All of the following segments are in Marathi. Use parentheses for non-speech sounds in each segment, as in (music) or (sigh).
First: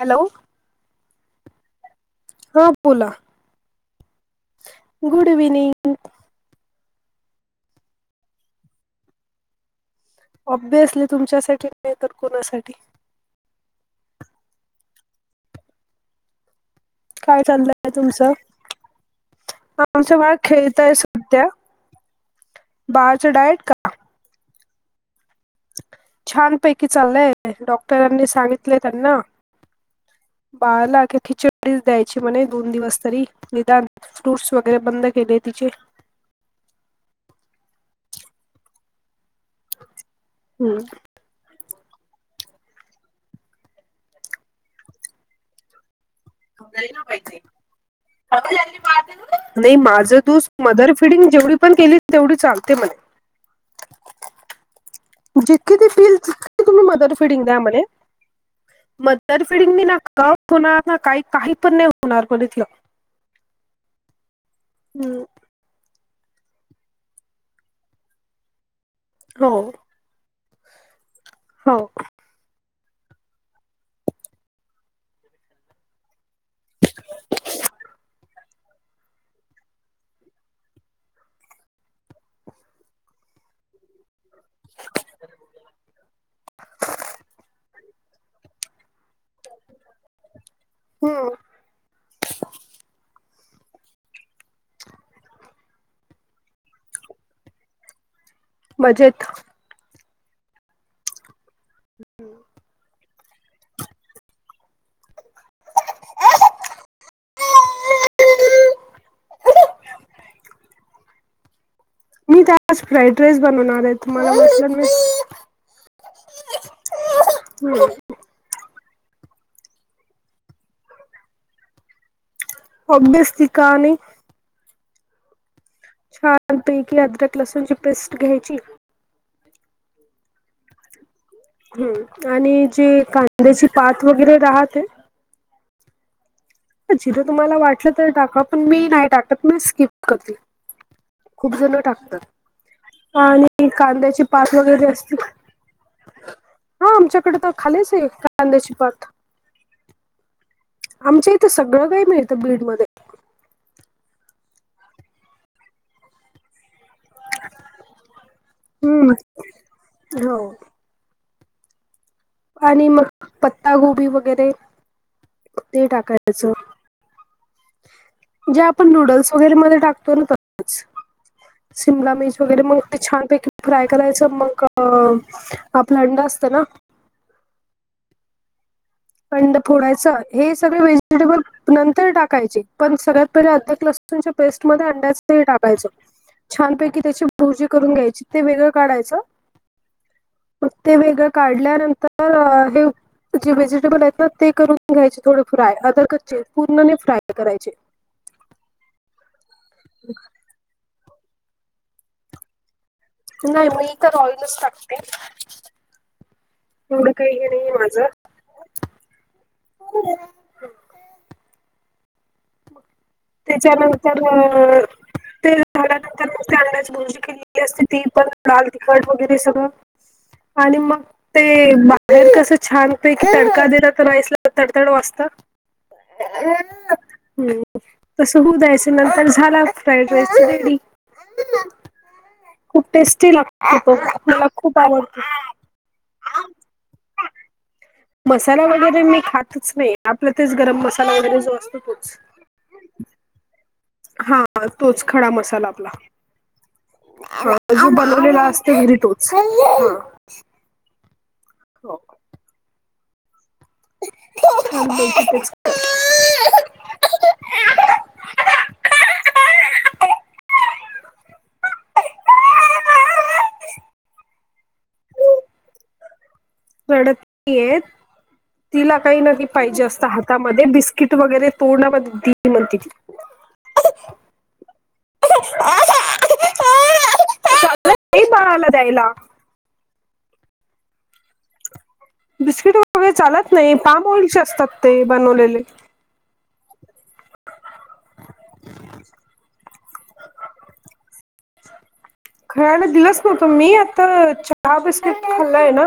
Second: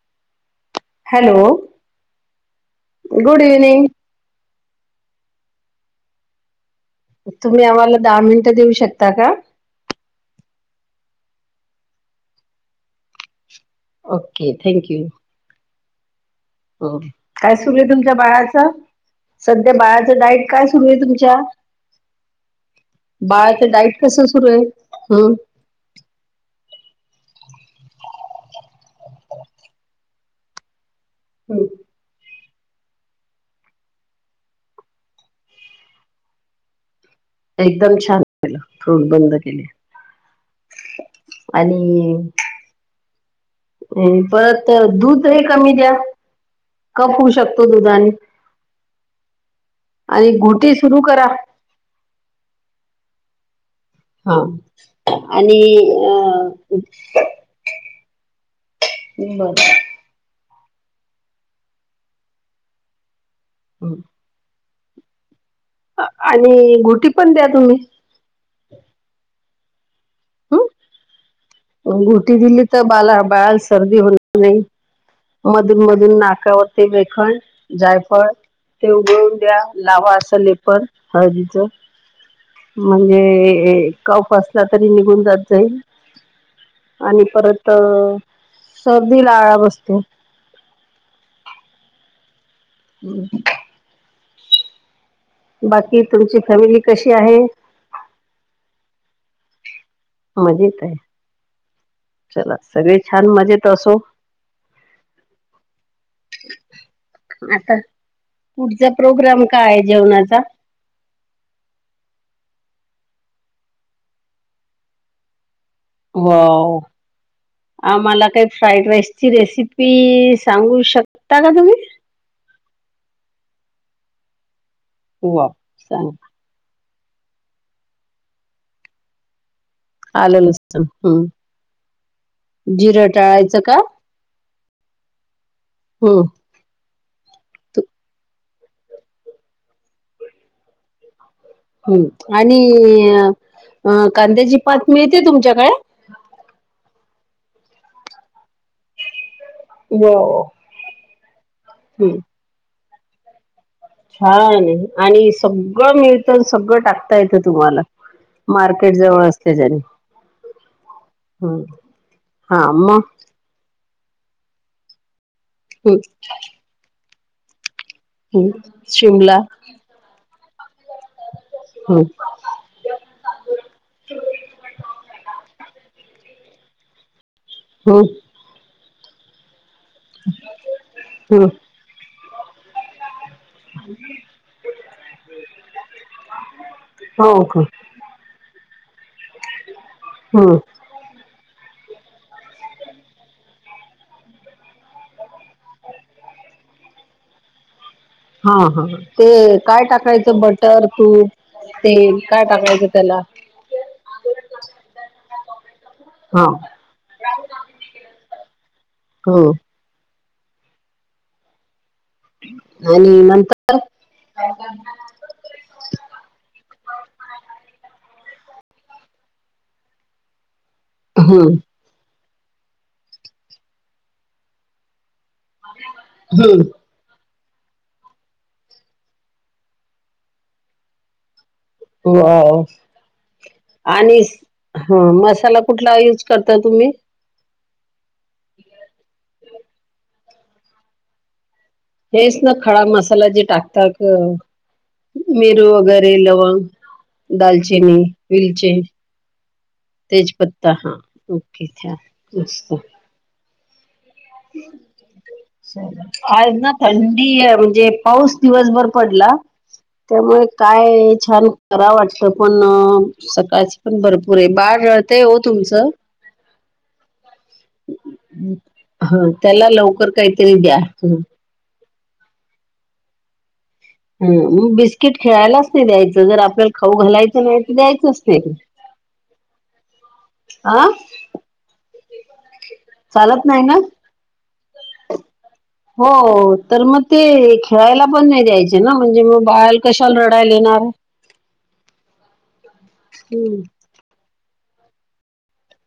हॅलो हॅलो, हा बोला गुड इवनिंग. गुड इव्हनिंग तुम्हीं आम्हांला दहा मिनिटं देऊं शकतां कां ऑब्विियसली तुमच्यांसाठी नाहीं तरं कुंपणासाठी ओके थँक्यू हो काय कायं सुरूं आहे चाललंय तुमच्यां तुमचं बाळाचं संध्या आमच्या बाळाचं बाळ डाईट कायं सुरूं खेळतय आहे तुमच्या सध्या बाळाच डाएट बाळाचं का डाईट कसं सुरूं आहे हम्मं छानपैकी चाललंय डॉक्टरांनी सांगितलंय त्यांना बाळाचं लाके खिचडी द्यायची म्हणे दोन दिवसं तरी निदांन फ्रूट्स वगैरें बंद केले तिचे एकदंम छान केलं फ्रूट बंद केले हम्मं आणि ई परंत दूधं दही कमी द्या कफ होऊ शकतो दुधाने माझं आणि दूंध घुटी मदर सुरू करा फिडिंग जेवढं पणं केली तेवढी चालते मणे हां जितकीे ते फील्ड जिते तुम्हीं मदर फिडिंग द्या म्हंणे मदर बर फिडिंग लंग कंप होणारं नां कांहीं कांहीं पणं नाहीं होणारं म्हणतं हं हम्मं आणि घुटी पणं द्यां तुम्हीं होव होव गुटी दिली तरं बांला बाळां सर्दी होणारं नाहीं मधूंन मधूंन नाकांवरती वेखण जायफळ ते उघळूंन द्यां लांवा असं लेपर हळदीचं म्हणजे कंफ असलां तरी निघूंन जातं जाईल (unintelligible) (unintelligible) आणि परंत सर्दी लां आंळा बसतो हम्मं हम्मं बाकी तुमची फॅमिली कशी आहे मजेतं मजेतं आहे चलां सगळे छान मजेतं असो आंता पुढंचा प्रोग्राम कायं आहे जेवणांचा मी तेजं फ्राईड राईस बनवणांर आहे तुम्हांला बटन वांव हम्म आम्हांला कांहीं फ्राईड राईस ची रेसिपी सांगू शकतां कां तुम्हीं ऑफबेसली कां नाहीं होवां सांग लपैकी अदरक लसूणं ची पेस्ट घ्यायची आलेलसण हम्मं हम्मं आणि जी टाळायचं कांद्याची का पांत वगैरें राहते हम्म. जिथं तुम्हाला तू- वाटलं तर टाका पण मी नाही टाकत मी स्किप करते. खूप जण टाकतात हम्म आणि आणि अ, कांद्याची पात वगैरे असती. मिळते तुमच्याकडे हा आमच्याकडे तर खालीच आहे कांद्याची पात. (unintelligible) आमच्या इथं सगळं काही हम्म, मिळतं बीड म छान आणि सगळं मिळत सगळं टाकता येतं तुम्हाला. मार्केट हम्म जवळ असल्या जनी हो. हम्म. आणि मग पत्ता गोबी वगैरे ते हम्म, टाकायचं. हम्म, जे आपण नूडल्स शिमला वगैरेमध्ये टाकतो ना तसच. हम्म, शिमला मिर्च वगैरे मग ते छानपैकी फ्राय करायचं मग आपला अंड असतं ना हम्म. अंड फोडायचं हे सगळ व्हेजिटेबल हम्म, नंतर टाकायचे. पण सगळ्यात पहिले अधिक लसूणच्या पेस्टमध्ये अंड्याच (inaudible) टाकायचं. छानपैकी त्याची हो का भुर्जी करून घ्यायची ते वेगळं काढायचं हम्म. मग ते वेगळ काढल्यानंतर (inaudible) ते बनेतना ते करून बघायचे थोड फ्राय अदर कच्चे पूर्ण नई फ्राय करायचे. हा हा ते काय टाकायचं बटर तूप तेल काय टाकायचं त्याला? नाही मग इतर (unintelligible) टाकते. हा एवढं काही हे नाही ये माझ. हम्म आणि नंत त्याच्यानंतर ते झाड नंतर ते मग अंड्याची भुर्जी केलेली असते ती पण डाल तिखट वगैरे सगळं आणि मग ते हम्म बाहेर कसं छानपैकी तडका दिला तर राईसला तडतड वाजत. हम्म. (unintelligible) हम्म. तस होऊ दयायच नंतर झाला फ्राईड राईस तर रेडी. वाव खूप टेस्टी लागतो तो आणि मला खूप ह आवडतो. मसाला कुठला युज करता तुम्ही? मसाला वगैरे मी खातच नाही आपलं तेच गरम मसाला वगैरे जो असतो तोच. तेच ना खडा मसाला जे टाकतात हा तोच खडा मिरू मसाला आपला वगैरे लवंग ह जो दालचिनी, बनवलेला असतो वेलची, घरी तो. (unintelligible) तेजपत्ता हा ओके हा मस्त. (unintelligible) आज ना थंडी आहे म्हणजे पाऊस दिवसभर पडला त्यामुळे काय छान कराव वाटत पण सकाळची पण भरपूर आहे बार रळतय हो तुमचं. रडत येत तिला काही ह नही त्याला पाहिजे असत लवकर काहीतरी हातामध्ये द्या. बिस्किट हं वगैरे तोडण्यामध्ये दिली म्हणती ती. हम्म मग बिस्किट खेळायलाच नाही द्यायचं जर आपल्याला खाऊ घालायचं नाही तर द्यायचंच नाही. मला द्यायला. आं. बिस्किट वगैरे चालत नाही. पाम ऑइलचे असतात ते. बनवलेले. हो. तर मग ते खेळायला पण नाही द्यायचे ना. म्हणजे मग बाळाला कशाला? रडायला येणार. खेळायला दिलच नव्हतं हम्म मी. हा बिस्किट खाल्लाय ना.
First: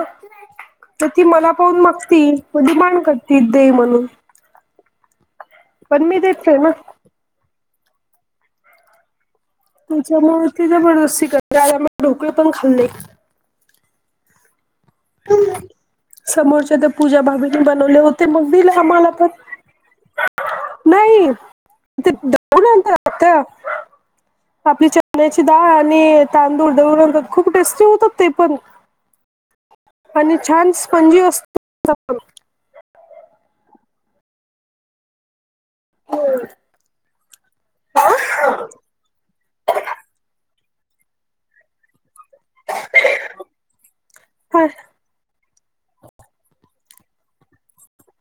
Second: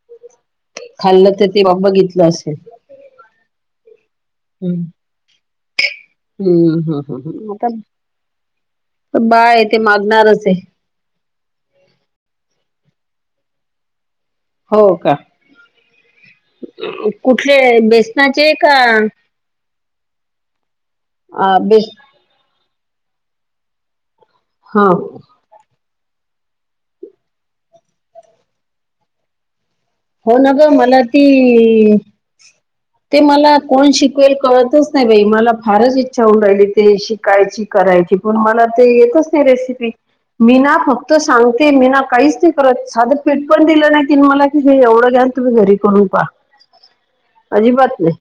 तर ती खाल्लं मला ते बा- पाहून मागती. बघितलं असेल म डिमांड करती. दे म्हणून. हम्म. पण मी देत नाही ना. हम्म, हम्. (unintelligible) आता. बाळयत. तुमच्यामुळे ती जबरदस्ती करते. आज आम्ही ढोकळे पण खाल्ले. हो, का? समोरच्या त्या, पूजा कुठले भाभीनी बनवले होते. मग बेसनाचे दिले का आम्हाला पण. (inaudible) नाही. अ बेस ते द (inaudible) हा आपली चण्याची. दाळ आणि, तांदूळ दळून आणतात. खूप टेस्टी होतात ते पण. आणि हो, न ग. छान मला स्पंजी असतो ती ते मला कोण शिकवेल? कळतच नाही बाई. मला फारच इच्छा राहिली. ते शिकायची, करायची. पण मला ते येतच नाही रेसिपी. मी ना, फक्त सांगते. मी ना काहीच नाही करत. साधं पीठ पण दिलं नाही तीन मला. की हे एवढं घ्या. न तुम्ही घरी करून पाहा. अजिबात नाही.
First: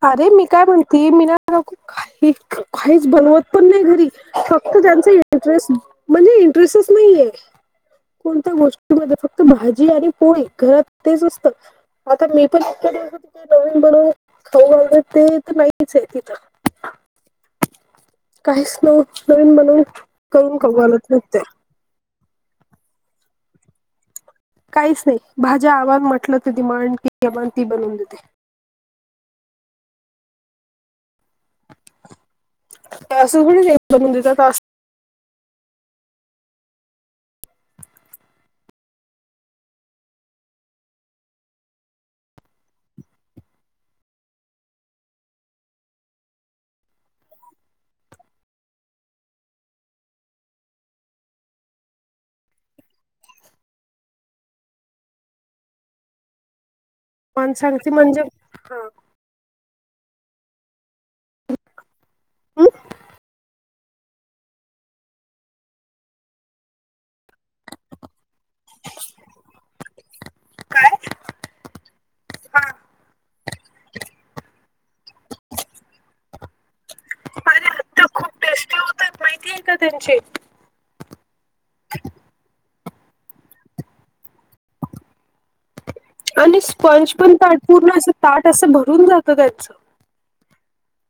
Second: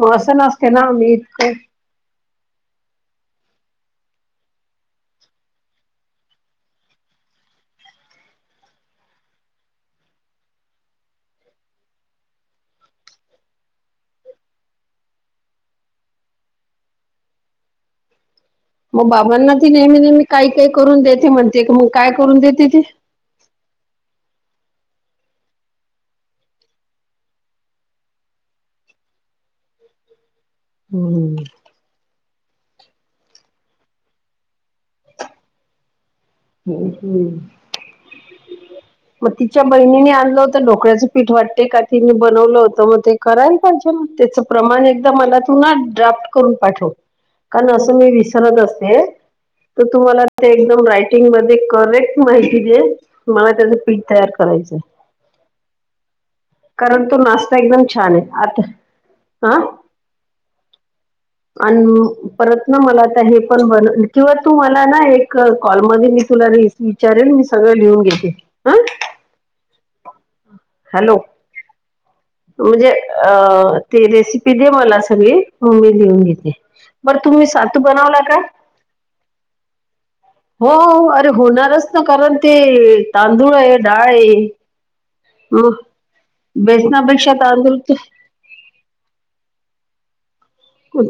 मग अरे, असं मी काय नसते म्हणतीय? मी ना इतकं नको काही - काहीच बनवत पण नाही घरी. फक्त त्यांचा इंटरेस्ट म्हणजे इंटरेसच नाहीेये. कोणत्या गोष्टीमध्ये. फक्त भाजी आणि पोळी. घरात तेच असत. आता मी पण, इतके दिवस होते तिथे. नवीन बनवून खाऊ घाल, ते तर नाहीचय तिथं. काहीच नव मग बाबांना, नवीन ती बनवून नेहमी- नेहमी. काही - काही खाऊ करून घालत देते नव्हते म्हणते. मग काय करून देते ती. काहीच नाही. भाज्या आवाग म्हटलं त दिमाड कीमन ती बनवून देते. हम्म. असं होईल एक - दोन दिवसात असत. हम, हम्म. (inaudible) मग तिच्या बहिणीनी आणलं होतं, ढोकळ्याचं पीठ वाटते का? तिने बनवलं होतं मग ते. करायला पाहिजे ना. त्याचं प्रमाण एकदा मला तु ना, ड्राफ्ट करून पाठव. कारण, असं मी विसरत असते. तर तुम्हाला ते एकदम राईट टिंगमध्ये करेक्ट माहिती दे. मला त्याचं पीठ तयार करायचंय. कारण तो मान नाश्ता एकदम सांगते छानय. म्हणजे आता हा. आं. आन परत ना, मला आता हे पण किंवा तू मला ना, एक कॉलमध्ये मी तुला रेसि विचारेल. मी सगळं लिहून घेते. अं. (inaudible) हॅलो. म्हणजे, अ ते रेसिपी दे मला सगळी. म मी लिहून घेते. बरं, तुम्ही अरे सातू आता बनवला खूप का? टेस्टी होतात माहितीये का त्यांचे हो अरे होणारं चं नां कारणं ते तांदूळ आहे डाळं मं आणि स्पंज पणं तांट पूर्ण असं तांट असं भरूंन जातं त्याचं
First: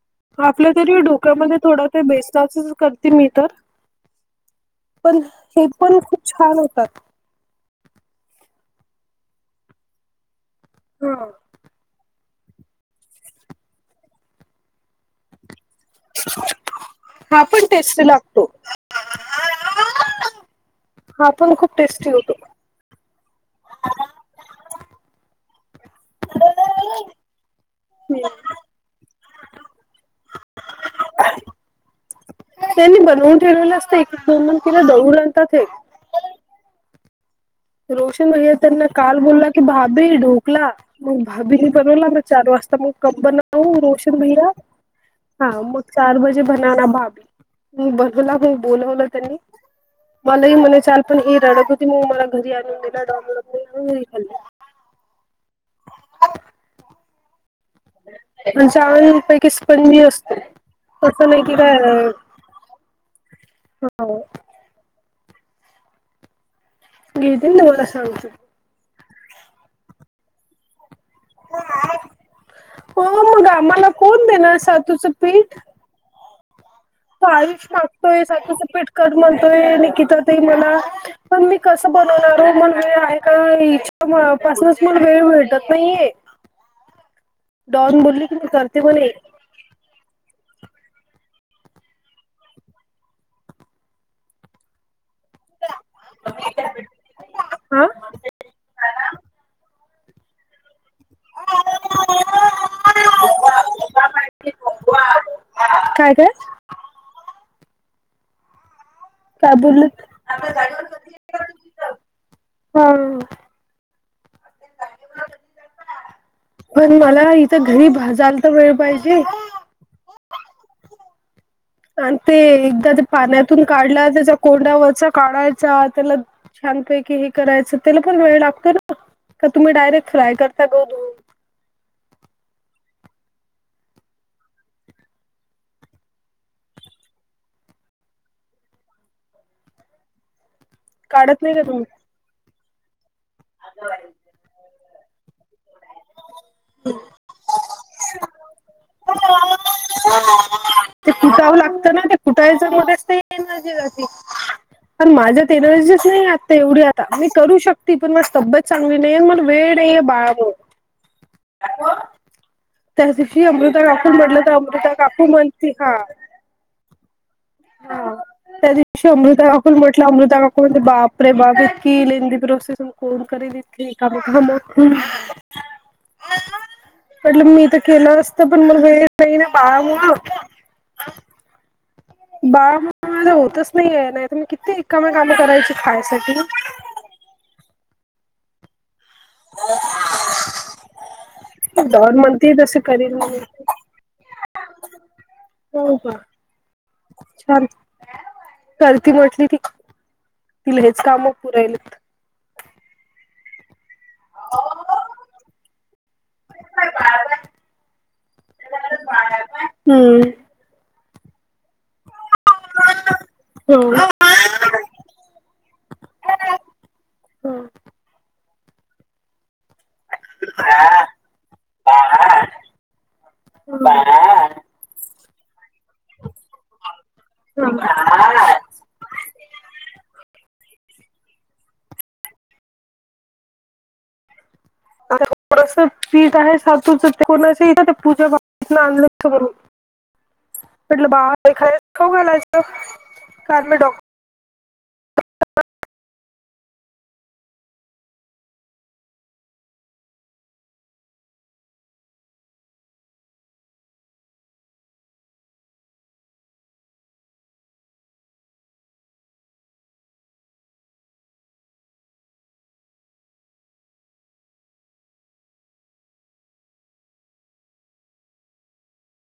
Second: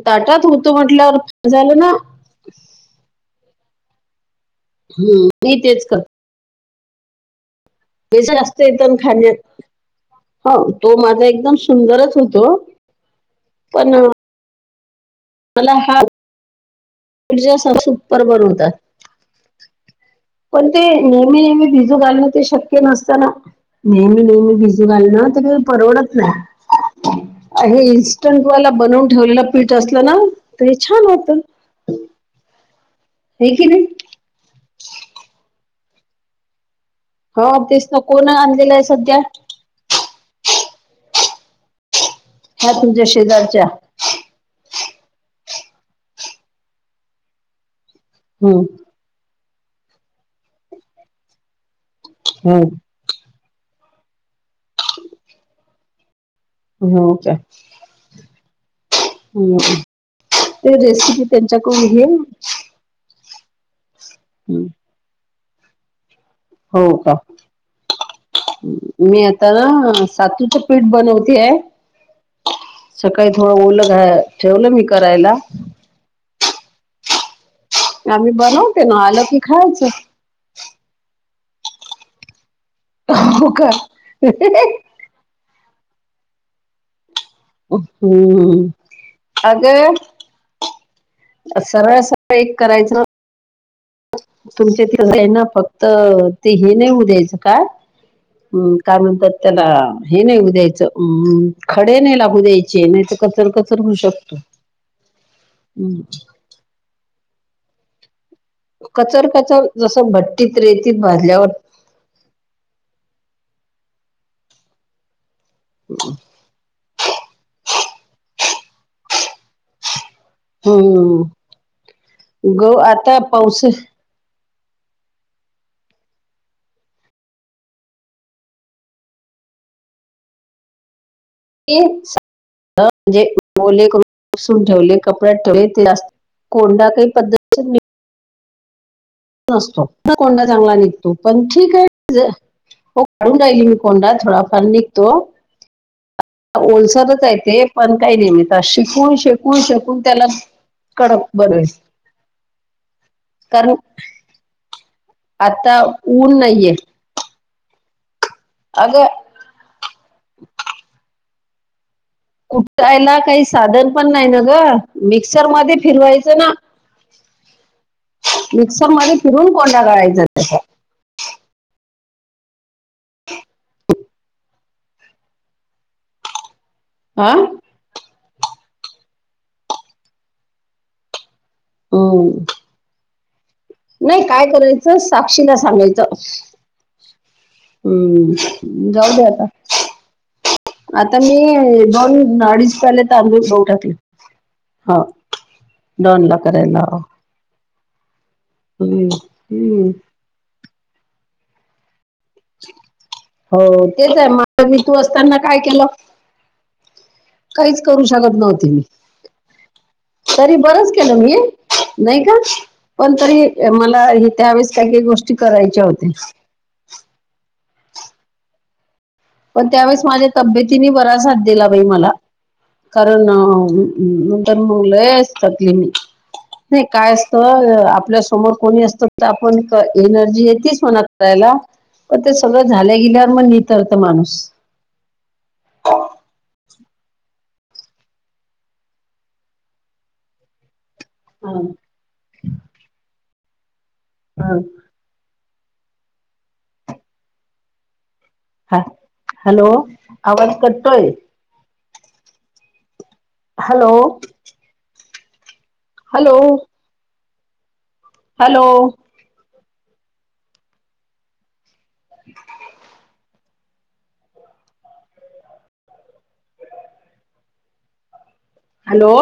तांट आपल्या घरी घोटाळ्यांमध्ये थोडासा बेसनाचा चं करते मी तरं पणं हम्म मी हे तेच पणं करते खूंप छान होतांत बेसन जास्तं येतो खाण्यांत हो तो हा माझ्या एकदंम सुंदरच होतो पणं अं मलां हां हां पणं टेस्टी लागतो पणं ते हा नेहमी पण नेहमी खूप भिजूं टेस्टी घालणं होतो ते शक्यं ते नसतं नं नेहमी नेहमी भिजूं घालणं नां ते कांहीं परवडतं नाहीं हे इन्स्टंटवाला बनवूंन ठेवलेलं पीठ असलं नां तरं हे छान होतं त्यांनी बनवूंन हे की ठेवलं नाही असतं एक एक दोन दोन आणतांत हे हो तेचं नं कोणं आणलेलं आहे संध्या ती भाभी ढोकला मंग भारी बनवलां नां चार वाजंता मंग तुमच्या कब शेजारच्या बनवूं रोशन भैया हां मंग चार बजे बनांना भाभी मंग हम्म बोलवलं त्यांनी मलांही म्हणे चालं पणं ही रडतं होती मंग मलां घरी आंणून हम्म डॉनला पणं मी घरी खाल्लां हो कां आणि छान पैकी स्पंजी असते ते रेसिपी तसं नाहीं कि त्यांच्याकडून घे कायं हो हं हो का घेतील नां मलां सांगजो मी आंता नां सातूचं पीठ बनवतेय आहे हो सकाळीं मग थोडं ओल आम्हाला कोण देणार ठेवलं मी सातूचं करायंला पीठ आयुष मागतोय आम्ही सातूंच बनवते पीठ ना करं आलं की म्हणतोय खायचं. निकिता ते मलां पणं मी कसं बनवणांर हो मलां वेळं आहे हो कां का? हिच्यां पासूनच वेळं भेटतं नाहीं आहे डॉन बोली की मी हम्म. करते म्हणे अगं सरळं सरळं सकाळी करायचं तुमच्यां ते आहे नां फक्तं ते हे नाहीं होऊं द्यायचं कायं हा हम्मं कायं म्हणतांत त्यांला हे नाहीं होऊं द्यायचं खडे नाहीं लागूं द्यायचे नाहीं तरं कचरा कचरा होऊ शकतो काय काय कचर काय कचर बोलल जसं भट्टीत रेतीत भाजल्यांवर हां पणं मलां इथं घरी भाजांयला तरं वेळं पाहिजे हम्मं हम्मं आणि ते एकदाचं जे पाण्यांतून पाऊस काढल्यांवर त्यांचा कोंड्यावरचा काढांयचा त्यांला छानपैकी हे करायचं त्यांला पणं वेळं लागतो नां कां तुम्हीं डायरेक्ट फ्राय करतां गहूं धुवूंन इन्स म्हणजे ओले करूंन पुंसून ठेवले कपड्यांत ठेवले ते जास्तं कोंडा कांहीं पद्धतं नसतो तरं कोंडा चांगला निघतो काढत पणं नाही का ठीक तुम्ही आहे काढूं राहिली मी कोंडा थोडांफार निघतो ओलसरचं आहे ते पणं कायं नाहीं हो त्या शिकून शेकून शेकून त्याला कडक बनवायची. तर (unintelligible) एनर्जी जाती. पण माझ्यात आता एनर्जीच नाहीए ऊन आता नाहीये तेवढी. मी करू शकती पण, माझी तब्येत चांगली अगं नाहीये, मग वेळ नाहीये बाळामुळ. कुठायला काही साधन पण नाही ना म्हटलं तर ग? अमृता काकू मिक्सर म्हणती मध्ये हा फिरवाय च ना? हा त्या मिक्सर दिवशी मध्ये अमृता फिरून काकूना कोंडा म्हटलं, काढायचा अमृता काकू ऑन द बाप. अरे बापरे! बा इतकी लेंधी प्रोसेस कोण करील इतकी? का म्हटलं हा मी तर केलं अस त पणं मुरगळ ते या बाळामुळ. अ व. बाळा मूळ मला होतच नाही ए, नाही तर मी किती करायचं रिकामे काम साक्षीला करायचे खायासाठी? हुं. जाऊ द्यात. हो हो (unintelligible) आता मी दोन तसं अडीच प्याले करील म्हणे तांबे गहू टाकले. हा दोनदा करायला लाव. खूप छान करती म्हटली ती, हम्म. तिला हेच काम पुरायलेत. हो तेच आहे. मग मी तू असताना काय केलं? का बा (unintelligible) काहीच करू शकत नव्हती मी. हम्म तरी बरंच केलं मी नाही का? पण तरी हो. मला ही त्यावेेळेस काही काही गोष्टी करायच्या होत्या. पण त्यावेळेस माझ्या तब्येतीने बराच हात दिला बाई मला कारण अ अ. तर मग लय य सक्ती, ते काय असतं आपलच समोर कोणी असतो, तर आपण एनर्जी येतेच म्हणा करायला. पण ते सगळं झाल गेल्यावर, मग नितरत माणूस. आतासं पीठ आहे सातूच, ते कोणाच्या इथं ते पूजा बात आणलं त म्हणुन. म्हणलं बाप रे हं, बाप खाऊ घालायचं, काल मी डॉक्टर सांग. हा हॅलो, आवाज कटतोय? हॅलो. हॅलो. हॅलो. ह. (inaudible) हॅलो.